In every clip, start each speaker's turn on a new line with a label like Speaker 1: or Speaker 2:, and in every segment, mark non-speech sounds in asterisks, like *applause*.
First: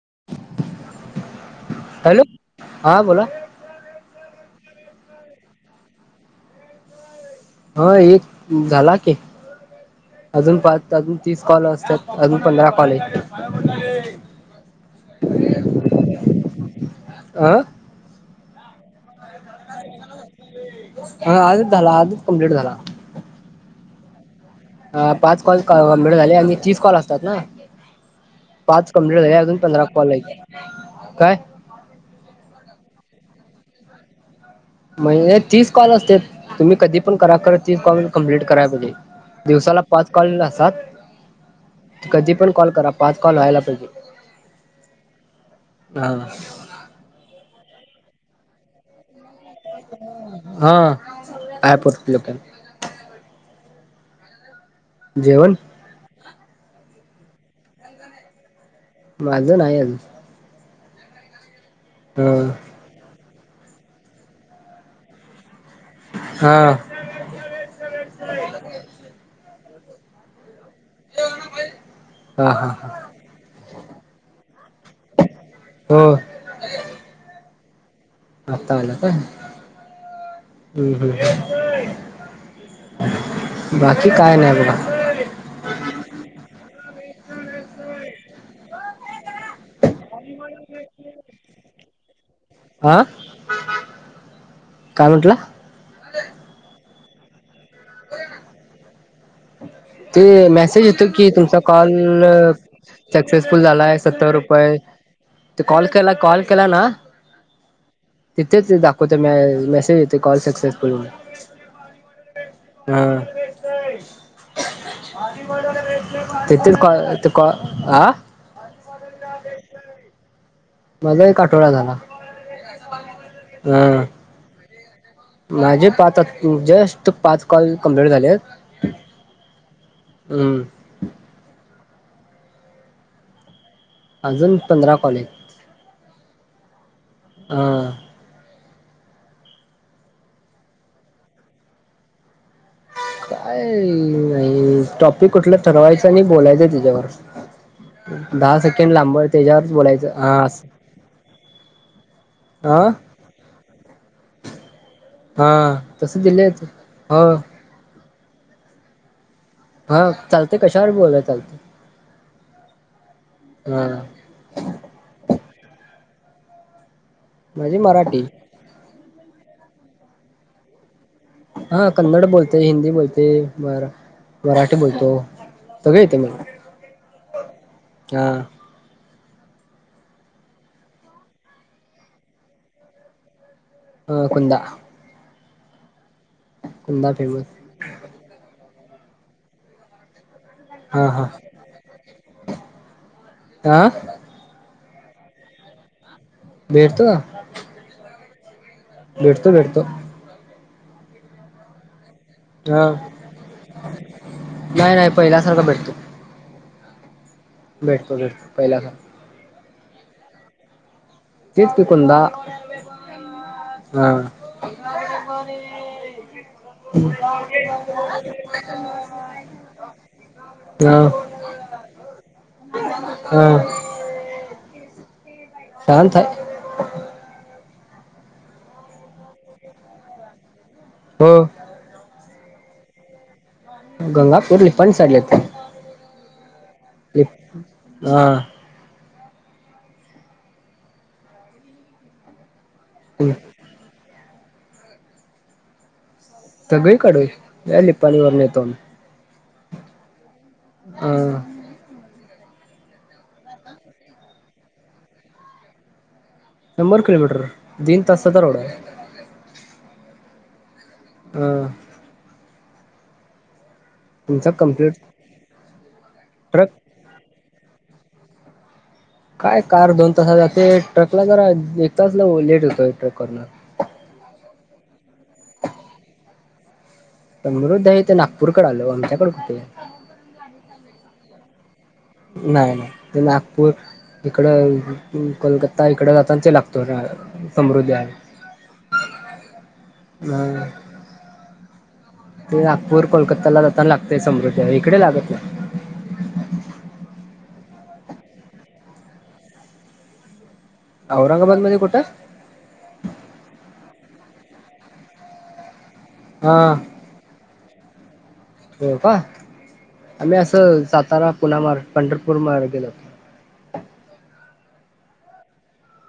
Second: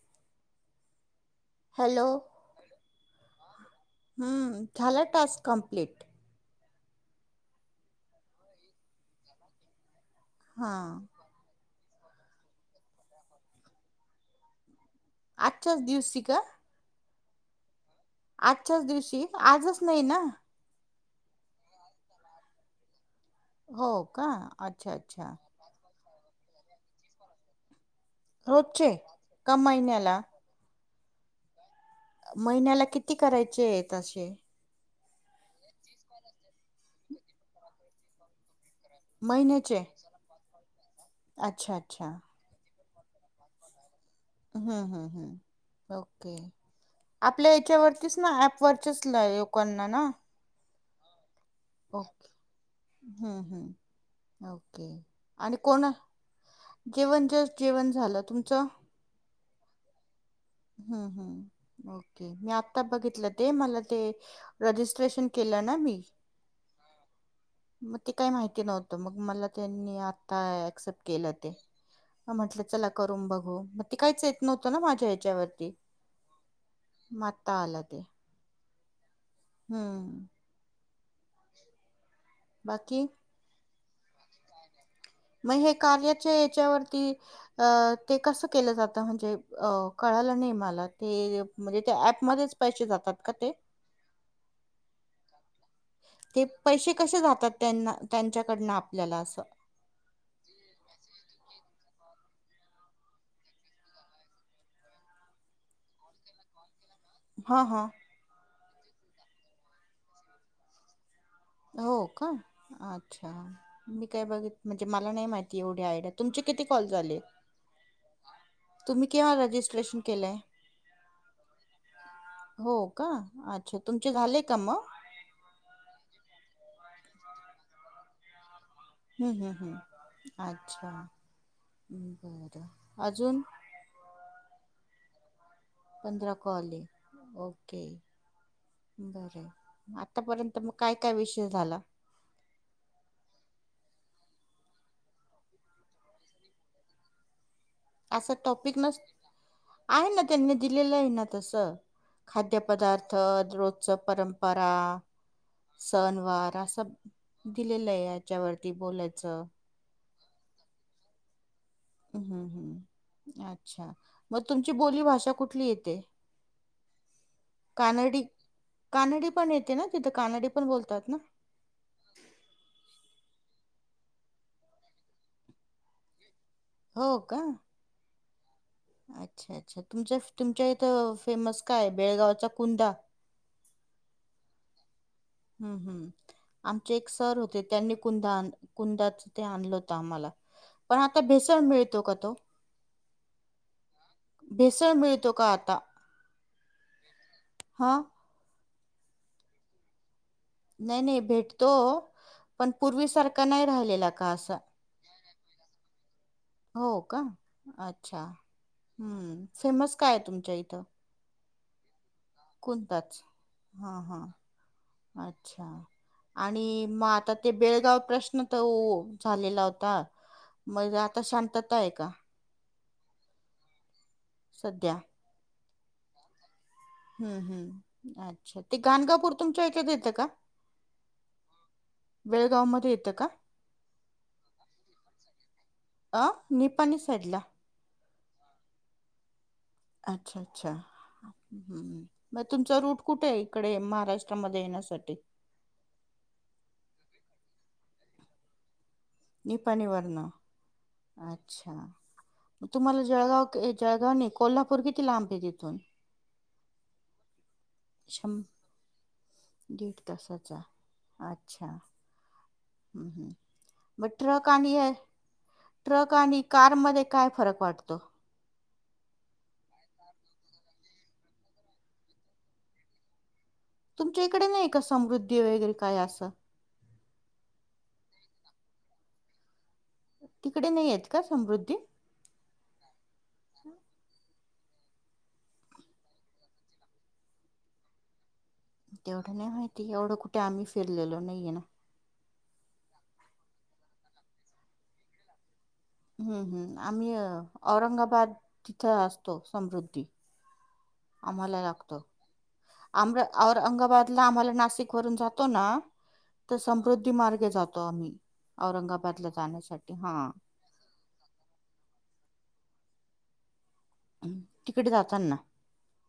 Speaker 1: *inaudible*
Speaker 2: Hello
Speaker 1: हा बोला
Speaker 2: हम्म झाला टास्क कंप्लीट.
Speaker 1: हो एक झाला की अजून पाच
Speaker 2: हां
Speaker 1: अजून तीस कॉल असतात. अजून पंधरा कॉल आहेत.
Speaker 2: आजच्याच दिवशी का.
Speaker 1: आं
Speaker 2: आजच्याच दिवशी आजच नाही ना.
Speaker 1: ह आजच झाला आजच कं्प्लीट झाला
Speaker 2: हो का अच्छा
Speaker 1: ह
Speaker 2: अच्छा
Speaker 1: पाच कॉल मिेळ झाले आणि तीस कॉल असतात ना
Speaker 2: रोजचे
Speaker 1: पाच कंप्लिट झाली
Speaker 2: का
Speaker 1: अजून पंधरा कॉल
Speaker 2: महिन्याला
Speaker 1: हाईत काय
Speaker 2: महिन्याला किती करायचे आहेत असे
Speaker 1: महिन्याला तीस कॉल असतेत तुम्ही कधी पण करा कर तीस कॉल कम्प्लीट करा दिवसाला
Speaker 2: महिन्याचे
Speaker 1: पाच कॉल
Speaker 2: अच्छा अच्छा
Speaker 1: असात कधी पण कॉल करा पाच कॉल व्हायला पाहिजे
Speaker 2: हम्म हम् हम् ओके
Speaker 1: हा
Speaker 2: आपल्या याच्यावर तेच ना अँप वरच्याच ला लोकांना ना
Speaker 1: हा
Speaker 2: ओके
Speaker 1: ॲपवर
Speaker 2: हम्म हम् ओके
Speaker 1: जेवण
Speaker 2: आणि कोण जेवण जस् जेवण झालं तुमचं
Speaker 1: माझ नाही अजून
Speaker 2: हम् हम् ओके मी
Speaker 1: हा
Speaker 2: आता बघितलं ते मला ते रजिस्ट्रेशन केलं ना मी
Speaker 1: हा
Speaker 2: मग ते काही माहिती नव्हतं मग मला त्यांनी आता चप केल ते मग
Speaker 1: हा
Speaker 2: म्हंटल
Speaker 1: हा
Speaker 2: चला
Speaker 1: हा
Speaker 2: करून बगु मग ते काहीच येत नव्हतं ते ना माझ्या ह्याच्यावरती
Speaker 1: हो
Speaker 2: मता आल ते
Speaker 1: हतावाला काय हम्
Speaker 2: हम्म
Speaker 1: हम्
Speaker 2: बाकी
Speaker 1: बाकी काय नाही बघ
Speaker 2: मग हे कार्याच्या याच्यावरती अ ते कसं केलं जातं म्हणजे अ कळाला नाही मला ते म्हणजे त्या ऍपमध्येध्येच पैसे
Speaker 1: हा
Speaker 2: जातात का ते
Speaker 1: काय म्हटलं
Speaker 2: ते पैसे कसे जातात त्यां त्यांच्याकडन आपल्याला
Speaker 1: ते मेसेज येतो की तुमचा कॉल सक्सेसफुल झालाय सत्तर रुपये कॉल केला कॉल केला ना
Speaker 2: हा हा
Speaker 1: तिथेच दाखवत म मेसेज येतो कॉल सक्सेसफुल हो
Speaker 2: हो का अच्छा मी काय बघित म्हणजे मला नाही माहिती एवढी आयडिया तुमचे किती
Speaker 1: तेथ
Speaker 2: कॉल
Speaker 1: क
Speaker 2: झाले
Speaker 1: ते अ
Speaker 2: तुम्ही केव्हा रजिस्ट्रेशन केलंय
Speaker 1: माझा एक आठवडा झाला
Speaker 2: हो का अच्छा
Speaker 1: हा
Speaker 2: तुमचे झाले का मग
Speaker 1: माझे पाच जस्ट पाच कॉल कुंप्लेंट झालेत
Speaker 2: हम्म ह ह अच्छा ् बरं अजून
Speaker 1: अजून पंधरा कॉलहायत
Speaker 2: पधरा कॉलय ओके
Speaker 1: हा
Speaker 2: बर आतापर्यंत मग काय काय विषय झाला
Speaker 1: काय नाही टॉपिक कुठलं ठरवायचं अन बोलायचंय त्याच्यावर
Speaker 2: असा
Speaker 1: दहा
Speaker 2: टॉपिक
Speaker 1: सेकंड
Speaker 2: नस
Speaker 1: लांबवर त्याच्या
Speaker 2: आहे ना त्यांनी दिलेलं आहे ना तस खाद्य
Speaker 1: हा
Speaker 2: पदार्थ रोजच परंपरा
Speaker 1: हा
Speaker 2: सण
Speaker 1: तसं
Speaker 2: वार
Speaker 1: दिलेच
Speaker 2: अस
Speaker 1: हो
Speaker 2: दिलेल आहे त्यावरती बोलायचं
Speaker 1: हा चालतेय कशावर बी बोल तर हा
Speaker 2: अच्छा मग तुमची बोली भाषा कुठ येत
Speaker 1: माझी
Speaker 2: कानडी
Speaker 1: मराठी
Speaker 2: कानडी पण येते ना तिथं कानडी पण बोलतात ना
Speaker 1: हा कन्नड बोलते हिंदी बोलते म मराठी बोलतो सगळं येत मला
Speaker 2: हो का
Speaker 1: का
Speaker 2: अच्छा अच्छा तुम तुमच्या इथं फेमस काय बेळगावचा कुंदा
Speaker 1: अ कुंदा
Speaker 2: हम्म हम्म आमचे एक
Speaker 1: कुंदा
Speaker 2: सर
Speaker 1: फेमस
Speaker 2: होते त्यांनी कुदा कुंदाच ते आणलं होतं आम्हाला पण
Speaker 1: हा
Speaker 2: आता
Speaker 1: हा
Speaker 2: भेसळ मिळतो का तो
Speaker 1: हा
Speaker 2: भेसळ मिळतो का आता
Speaker 1: भेटतो
Speaker 2: हा
Speaker 1: भेटतो भेटतो
Speaker 2: नाही नाही भेटतो पण
Speaker 1: हा
Speaker 2: पूर्वी सारखा नाही राहिलेला का असा
Speaker 1: नाही नाही पहिल्यासारखा भेटतो
Speaker 2: हो का
Speaker 1: भेटतो
Speaker 2: अच्छा
Speaker 1: भेटतो पहिल्या
Speaker 2: हम्म
Speaker 1: सारखा
Speaker 2: फेमस काय तुमच्या इथ.
Speaker 1: *unintelligible*
Speaker 2: कोणताच? हा हा अच्छा. आणि मग आता ते बेळगाव प्रश्न तर झालेला होता. मग
Speaker 1: हा
Speaker 2: आता शांतता आहे का?
Speaker 1: हा *inaudible*
Speaker 2: सध्या
Speaker 1: शांत आहे.
Speaker 2: हम्म हम्म अच्छा ते गाणगापूर तुमच्या इथेच येत का?
Speaker 1: हो.
Speaker 2: बेळगाव मध्ये येत का?
Speaker 1: गंगापूर निपाणी साईडला येतय.
Speaker 2: अ निपाणी साईडला
Speaker 1: हा.
Speaker 2: अच्छा अच्छा ह् मग तुमचा रूट कुठे आहे? इकडे महाराष्ट्र, मध्ये येण्यासाठी.
Speaker 1: सगळीकडे निपाणी वरून येतो आम्ही.
Speaker 2: निपाणी वरन
Speaker 1: हा
Speaker 2: अच्छा. तुम्हाला जळगाव जळगाव न कोल्हापूर किती लांब आहे तिथून.
Speaker 1: शंभर किलोमीटर तिन तासाचा
Speaker 2: शं
Speaker 1: रोड आहे.
Speaker 2: दीड तासाचा
Speaker 1: हा
Speaker 2: अच्छा. हम्म हम्म. मग ट्रक
Speaker 1: तुमचा
Speaker 2: आणि
Speaker 1: कंप्लीट
Speaker 2: ट्रक आणि
Speaker 1: ट्रक
Speaker 2: कार मध्ये काय फरक वाटतो. वा
Speaker 1: काय कार दोन तासात जाते. ट्रकला जरा एक तास लेट होतोय ट्रक वरून.
Speaker 2: तुमच्या इकडे नाही का समृद्धी वगैरे काय अस.
Speaker 1: समृद्धी आहे ते नागपूरकडे आलो हो आमच्याकडे कुठे.
Speaker 2: तिकडे नाही आहेत का समृद्धी.
Speaker 1: नाही नाही ते नागपूर, इकड कोलकत्ता इकड जाता ते लागतो समृद्ध
Speaker 2: तेवढ नाही माहिती एवढ कुठे आम्ही फिरलेलो नाहीये ना.
Speaker 1: ते नागपूर कोलकाता ला जाताना लागतय समृद्धी इकडे लागत नाही.
Speaker 2: हम्म हम्म आम्ही औरंगाबाद तिथ असतो समृद्धी.
Speaker 1: औरंगाबाद
Speaker 2: आम्हाला
Speaker 1: मध्ये
Speaker 2: लागतो.
Speaker 1: कुठं
Speaker 2: औरंगाबादला आम्हाला नाशिक वरून जातो ना
Speaker 1: हा
Speaker 2: तर समृद्धी मार्गे जातो आम्ही.
Speaker 1: हो का
Speaker 2: औरंगाबादला जाण्यासाठी हा
Speaker 1: आम्ही अस सातारा पुना मार्ग पंढरपूर मार्ग *inaudible*
Speaker 2: तिकडे जाताना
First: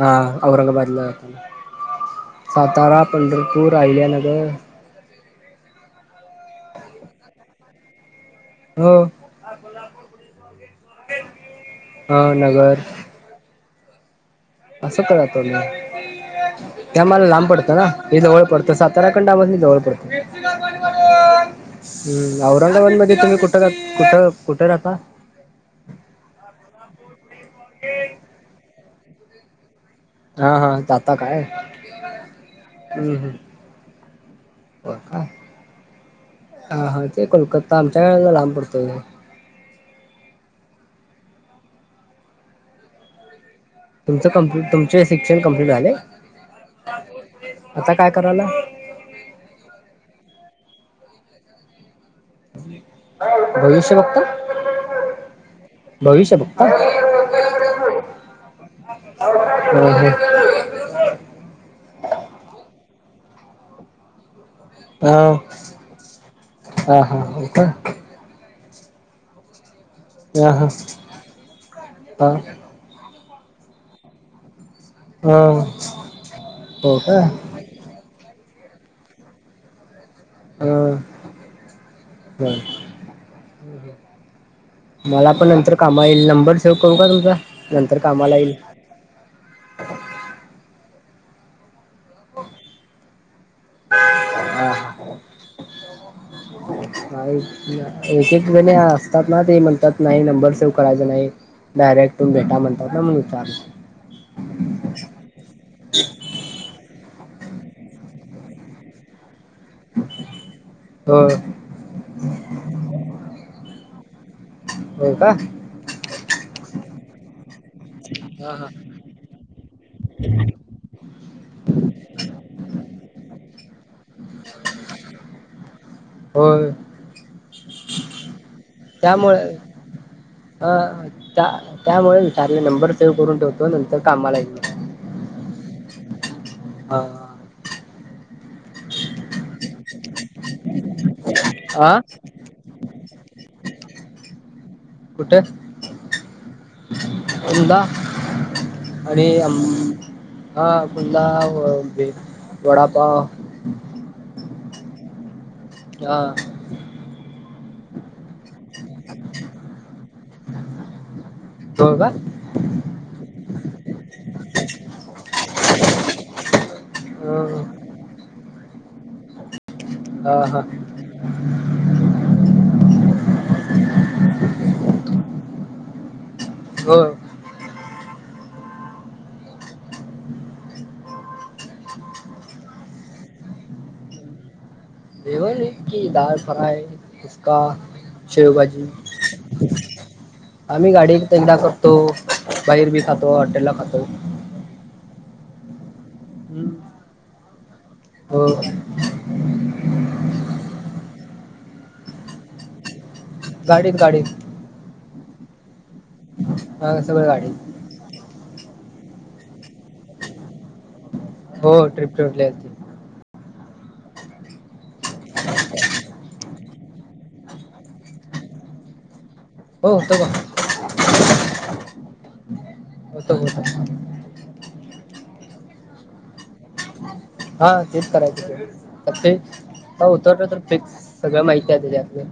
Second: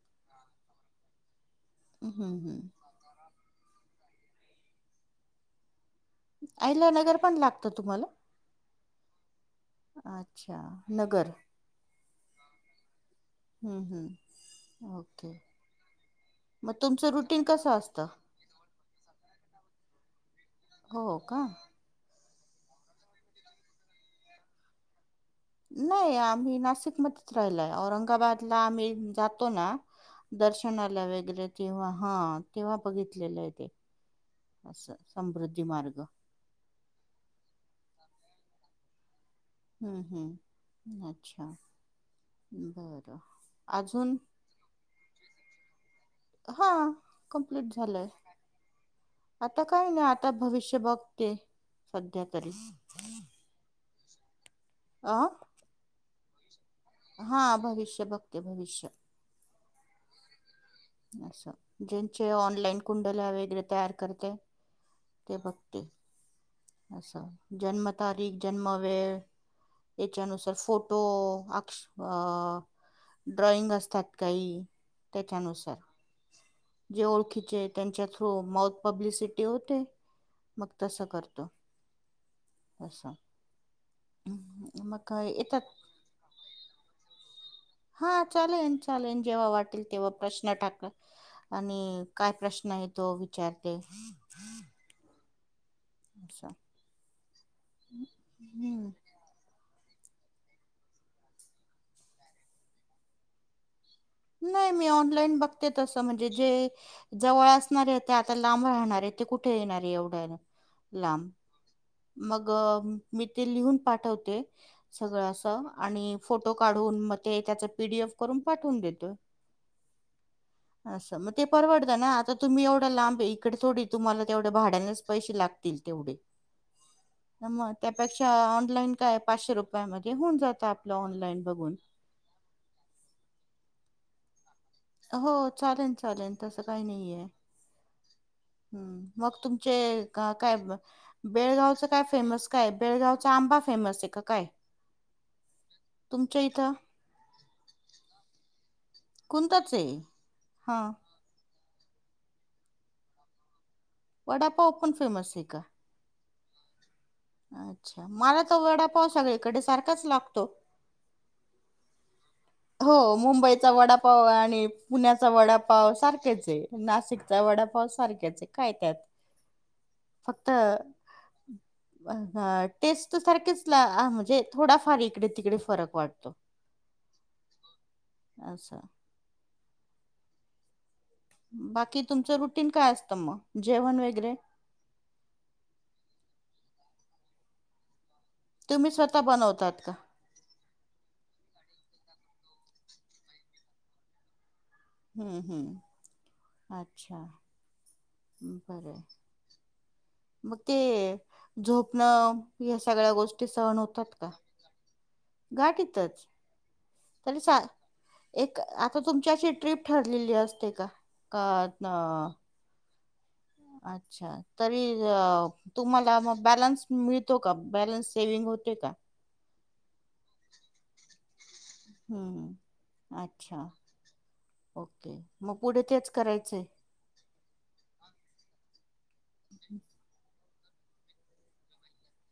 Speaker 1: हा औरंगाबादला जाताना.
Speaker 2: हम्म हम्म
Speaker 1: सातारा पंढर पूर, अहिल्यानगर
Speaker 2: अहिलनगर पण लागत तुम्हाला.
Speaker 1: हो
Speaker 2: अच्छा नगर.
Speaker 1: हा नगर
Speaker 2: हम हम.
Speaker 1: *inaudible* ते
Speaker 2: मग तुमचं
Speaker 1: आम्हा ला
Speaker 2: रुटीन
Speaker 1: लांब पडत
Speaker 2: कसं
Speaker 1: ना
Speaker 2: असतं
Speaker 1: हे जवळ पडत सातारा कडन आम्हासनी जवळ पडत.
Speaker 2: हो का.
Speaker 1: औरंगाबादमध्ये तुम्ही कुठ कुठ कुठ राहता.
Speaker 2: नाही आम्ही नासिक मध्येच राहिलो य औरंगाबादला आम्ही जातो ना.
Speaker 1: हा हा
Speaker 2: दर्शनाला
Speaker 1: जाता काय
Speaker 2: वेगेरे तेव्हा हा तेव्हा
Speaker 1: हम्म हम्म
Speaker 2: बघितलेलं आहे ते.
Speaker 1: हो
Speaker 2: असं
Speaker 1: का
Speaker 2: समृद्धी मार्ग
Speaker 1: हा हा ते कोलकताम. *unintelligible* लांब पडतं ते
Speaker 2: हम्म हम्म, अच्छा! बरं अजून
Speaker 1: तुमचं कम्प्लीट, तुमचे शिक्षण कम्प्लीट झाले?
Speaker 2: हा कंप्लीट
Speaker 1: आता
Speaker 2: झालंय
Speaker 1: काय कराला?
Speaker 2: आता काय नाय आता भविष्य बघते. सध्या तरी
Speaker 1: *unintelligible* भविष्य बघताय
Speaker 2: आ
Speaker 1: भविष्य ब
Speaker 2: हा भविष्य बघते भविष्य
Speaker 1: ह ह
Speaker 2: असं ज्यांचे ऑनलाईन कुंडल्या वगैरे तयार करते.
Speaker 1: ह
Speaker 2: ते बघते
Speaker 1: हा हा
Speaker 2: असं,
Speaker 1: हो का
Speaker 2: जन्मतारीख जन्म वेळ
Speaker 1: ह
Speaker 2: त्याच्यानुसार
Speaker 1: हा
Speaker 2: फोटो अक्ष
Speaker 1: ह
Speaker 2: अ ड्रॉइंग असतात काही त्याच्यानुसार
Speaker 1: हाच
Speaker 2: जे ओळखीचे त्यांच्या थ्रू माऊथ पब्लिसिटी होते. मग
Speaker 1: ह
Speaker 2: तस करतो
Speaker 1: बर
Speaker 2: असं *unintelligible*
Speaker 1: मला पण
Speaker 2: येतात
Speaker 1: नंतर कामा येईल, नंबर सेव करू काय तुमचा? नंतर कामाला येईल.
Speaker 2: तील तेव्हा प्रश्न टाक. *unintelligible* आणि काय प्रश्न आहे तो विचारते.
Speaker 1: हा
Speaker 2: असं
Speaker 1: *unintelligible* एक एक जणे
Speaker 2: हम्म
Speaker 1: असतात ना ते म्हणतात. नाही नंबर सेव्ह करायचा नाही, डायरेक्ट तुम्ही भेटा म्हणतात ना म्हणून विचारलो.
Speaker 2: नाई मी ऑनलाईन बघते तसं म्हणजे जे जवळ असणारे ते आता लांब राहणारे ते कुठे येणारे एवढ्या
Speaker 1: हो
Speaker 2: लांब मग मी ते लिहून पाठवते.
Speaker 1: हो
Speaker 2: सगळं
Speaker 1: का
Speaker 2: असं आणि फोटो काढून म ते त्याचं पी डी एफ करून
Speaker 1: ह हा
Speaker 2: पाठवून देतोय. असं मग ते परवडत ना, आता तुम्ही एवढया लांब ए इकड थोडी तुम्हाला तेवढ्या भाड्यानच पैसे लागतील तेवढे
Speaker 1: होय
Speaker 2: मग त्यापेक्षा ऑनलाईन काय
Speaker 1: त्यामुळे
Speaker 2: पाचशे रुपयामध्ये होऊन जात आपलं ऑनलाइन बघून
Speaker 1: कार्य नंबर सेव्ह करून ठेवतो नंतर कामाला येईल.
Speaker 2: हो चालेल चालेन तसं काय नईये
Speaker 1: हा
Speaker 2: हम्म मग तुमचे का काय ब बेळगावचं
Speaker 1: आ
Speaker 2: काय फेमस काय, बेळगावचा आंबा फेमस ये का काय?
Speaker 1: कुठ
Speaker 2: तुमच्या इथं
Speaker 1: उंदा अरे अम
Speaker 2: कोणताच आहे
Speaker 1: हा
Speaker 2: हां
Speaker 1: कुंदा व *unintelligible* वडापाव
Speaker 2: वडापाव पण फेमस ये का?
Speaker 1: आ.
Speaker 2: अच्छा! मला त वडापाव सगळीकडे सारखाच लागतो.
Speaker 1: होय का?
Speaker 2: हो मुंबईचा वडापाव आणि पुण्याचा वडापाव सारखेच ये नाशिकचा व वडापाव सारखेच ये काय त्यात
Speaker 1: हा
Speaker 2: फक्त
Speaker 1: हा
Speaker 2: अ ह टेस्ट सारखेच ला आ म्हणजे थोडाफार इकडे तिकडे फरक वाट
Speaker 1: *unintelligible*
Speaker 2: अस बाकी तुमचं रुटीन काय असतं मग जेवण वेगेरे
Speaker 1: जेवन हेच की दाल फ्राय *unintelligible* शेवभाजी,
Speaker 2: तुम्ही स्वतः बनवतात का
Speaker 1: आम्ही गाडी *unintelligible* कर तो बाहेर बी खातो, हॉटेल ला खातो.
Speaker 2: हम्म हम्म,
Speaker 1: हम्म
Speaker 2: अच्छा!
Speaker 1: हो
Speaker 2: बर मके झोपणं या सगळ्या गोष्टी सहन
Speaker 1: गाडीत
Speaker 2: होतात
Speaker 1: गाडीत
Speaker 2: का? गाडीत. तच.
Speaker 1: सगळं गाडीत
Speaker 2: *unintelligible* आता तुमच्याशी ट्र्रीप ठरलेली असते का? का
Speaker 1: हो ट्रिप
Speaker 2: न-
Speaker 1: *unintelligible*
Speaker 2: अच्छा तरी अ तुम्हाला म.. बॅलन्स मिळतो का बॅलन्स सेवि्हंग होते का?
Speaker 1: हो *unintelligible*
Speaker 2: हम्म.
Speaker 1: होत
Speaker 2: अच्छा
Speaker 1: होत
Speaker 2: ओके. मग पुढे तेच करायचंय.
Speaker 1: हा तेच करायचं तर ते उतर तर तेच सगळं माहती आहे त्याच्यातले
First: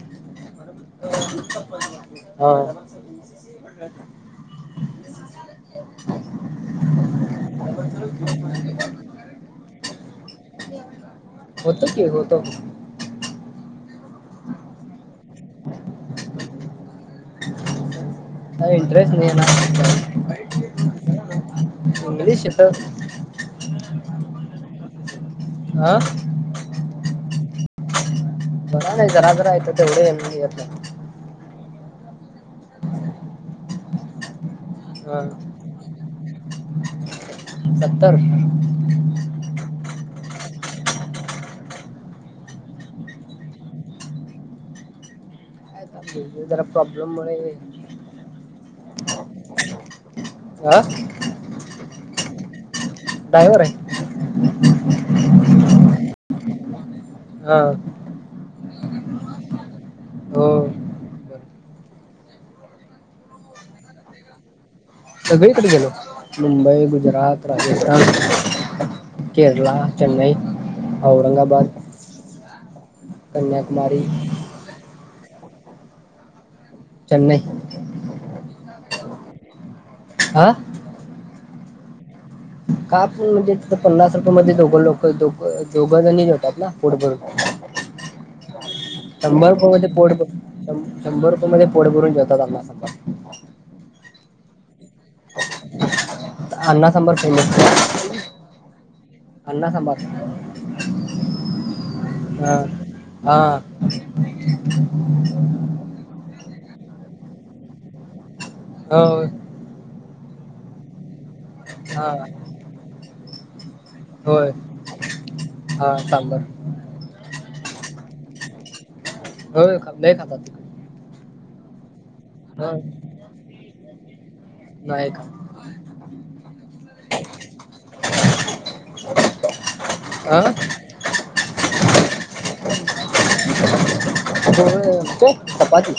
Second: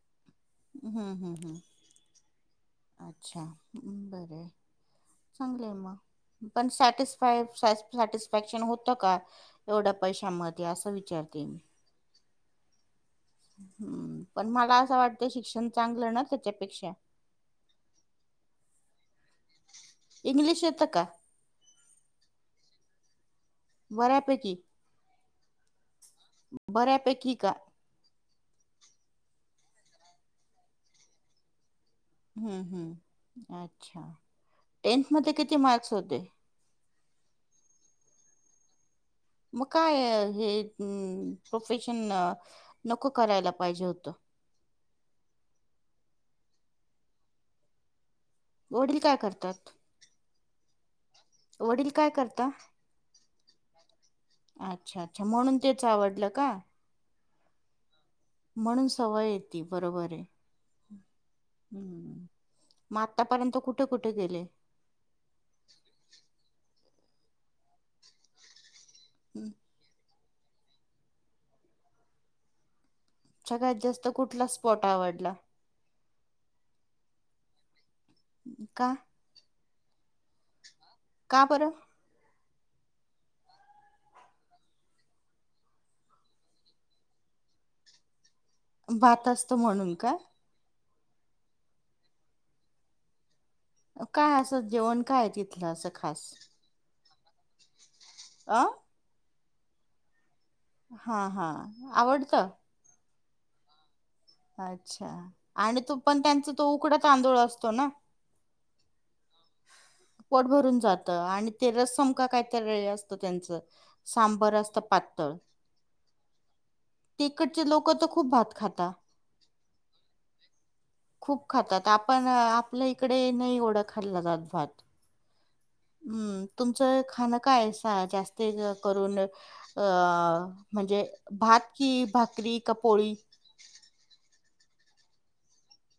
Speaker 2: हम्म हम्म हम्म
Speaker 1: हा.
Speaker 2: अच्छा बरं हाय. चांगल हाय मं, पण सॅटिसफाय, सॅटिसफाकशन होत का? एवढ्या पैशामध्ये असं विचारते मी
Speaker 1: होतो की होतो.
Speaker 2: पण मला असं वाटतं शिक्षण चांगलं ना त्याच्यापेक्षा.
Speaker 1: इंटरस्ट *unintelligible*
Speaker 2: इंग्लिश येतं का?
Speaker 1: त.
Speaker 2: बऱ्यापैकी.
Speaker 1: हा
Speaker 2: बऱ्यापैकी का.
Speaker 1: बरा नाही जरा जरा यत ते एवढे *unintelligible*
Speaker 2: हम्म हम्म अच्छा. टेन्थ
Speaker 1: ह
Speaker 2: मध्ये किती मार्क्स होते
Speaker 1: सत्तर.
Speaker 2: मग काय हे प्रोफेशन नको करायला पाहिजे होतं. रिकामा ऑडिओ
Speaker 1: *unintelligible* जरा प्रॉब्लेम मुळे..
Speaker 2: वडील काय करतात?
Speaker 1: हा
Speaker 2: वडील काय करता?
Speaker 1: ड्रायव्हर आहे
Speaker 2: अच्छा अच्छा म्हणून तेच आवडलं का?
Speaker 1: हा.
Speaker 2: म्हणून सवय येते बरोबर आहे.
Speaker 1: हो
Speaker 2: हम्म मग आतापर्यंत कुठे कुठे गेले?
Speaker 1: सगळीकडे गेलो मुंबई, गुजरात, राजस्थान. केरला चेन्नई औरंगाबाद.
Speaker 2: सगळ्यात
Speaker 1: कन्याकुमारी
Speaker 2: जास्त कुठला स्पॉट आवडला?
Speaker 1: चे्नई.
Speaker 2: का?
Speaker 1: हा
Speaker 2: का बरं
Speaker 1: का पण म्हणजे पन्नास रुपये मध्ये दोघं लोक दो दोघंजनी जेवतावं ना पोटभरून
Speaker 2: रिकामा ऑडिओ
Speaker 1: शंभर रुपये मध्ये पोटभर शंभर रुपये मध्ये पोटभरून जेवतावात आम्ही संभा‌
Speaker 2: काय असं जेवण काय तिथलं असं खास?
Speaker 1: *unintelligible*
Speaker 2: अ.
Speaker 1: अंडा सांबार.
Speaker 2: हा हा आवडत.
Speaker 1: हा हा.
Speaker 2: अच्छा आणि तो पण त्यांच तो उकडा तांदूळ असतो ना?
Speaker 1: हो.
Speaker 2: पोट भरून जातं आणि ते
Speaker 1: हा
Speaker 2: रस्सम का काय तरी असतं त्यांचं
Speaker 1: होय
Speaker 2: सांबर असत पातळ
Speaker 1: हा सांबार
Speaker 2: तिकडचे लोक त खूप खूप भात खाता.
Speaker 1: हो लई खातातं तिकडे
Speaker 2: खूप खातात आपण
Speaker 1: हा
Speaker 2: आपल्या इकडे नाही येवढा खाल्ला जात भात.
Speaker 1: नाही *unintelligible*
Speaker 2: हम्म तुमचं खाणं काय आहे? सा जास्त करून अ
Speaker 1: हा
Speaker 2: म्हणजे भात की भाकरी का पोळी?
Speaker 1: *unintelligible* आमच्या कड असते चपाती.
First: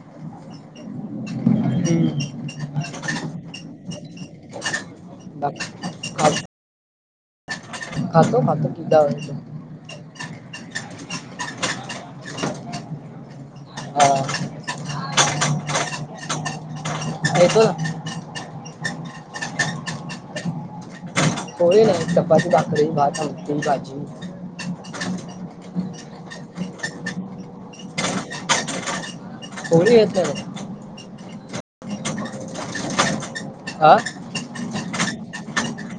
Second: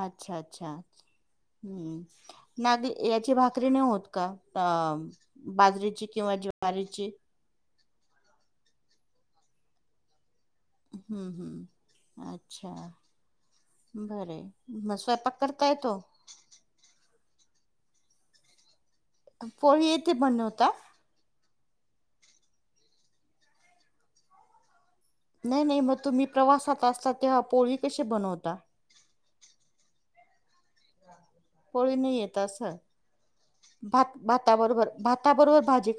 Speaker 2: अच्छा अच्छा हम्म
Speaker 1: हम्म.
Speaker 2: नागली याची भाकरी नाही होत का? अ
Speaker 1: बाकी-
Speaker 2: बाजरीची किंवा
Speaker 1: खा-
Speaker 2: जवारीची?
Speaker 1: खातो खातो की जवारीच.
Speaker 2: हम्म हम्म अच्छा बरंय
Speaker 1: हा
Speaker 2: म स्वयपाक कर काय तो
Speaker 1: येतोय.
Speaker 2: पोळी येते बनवता?
Speaker 1: पोळी नाही चपाती, भाकरी, भात, आमटी, भाजी
Speaker 2: नाही नाही म तुम्ही प्रवासात असता, तेव्हा पोळी कशी बनवता
Speaker 1: पोळी येत नाहीं.
Speaker 2: पोळी नाही येत असं
Speaker 1: हा
Speaker 2: भात भाता बरोबर भात‍ भाता बरोबर भाजी खा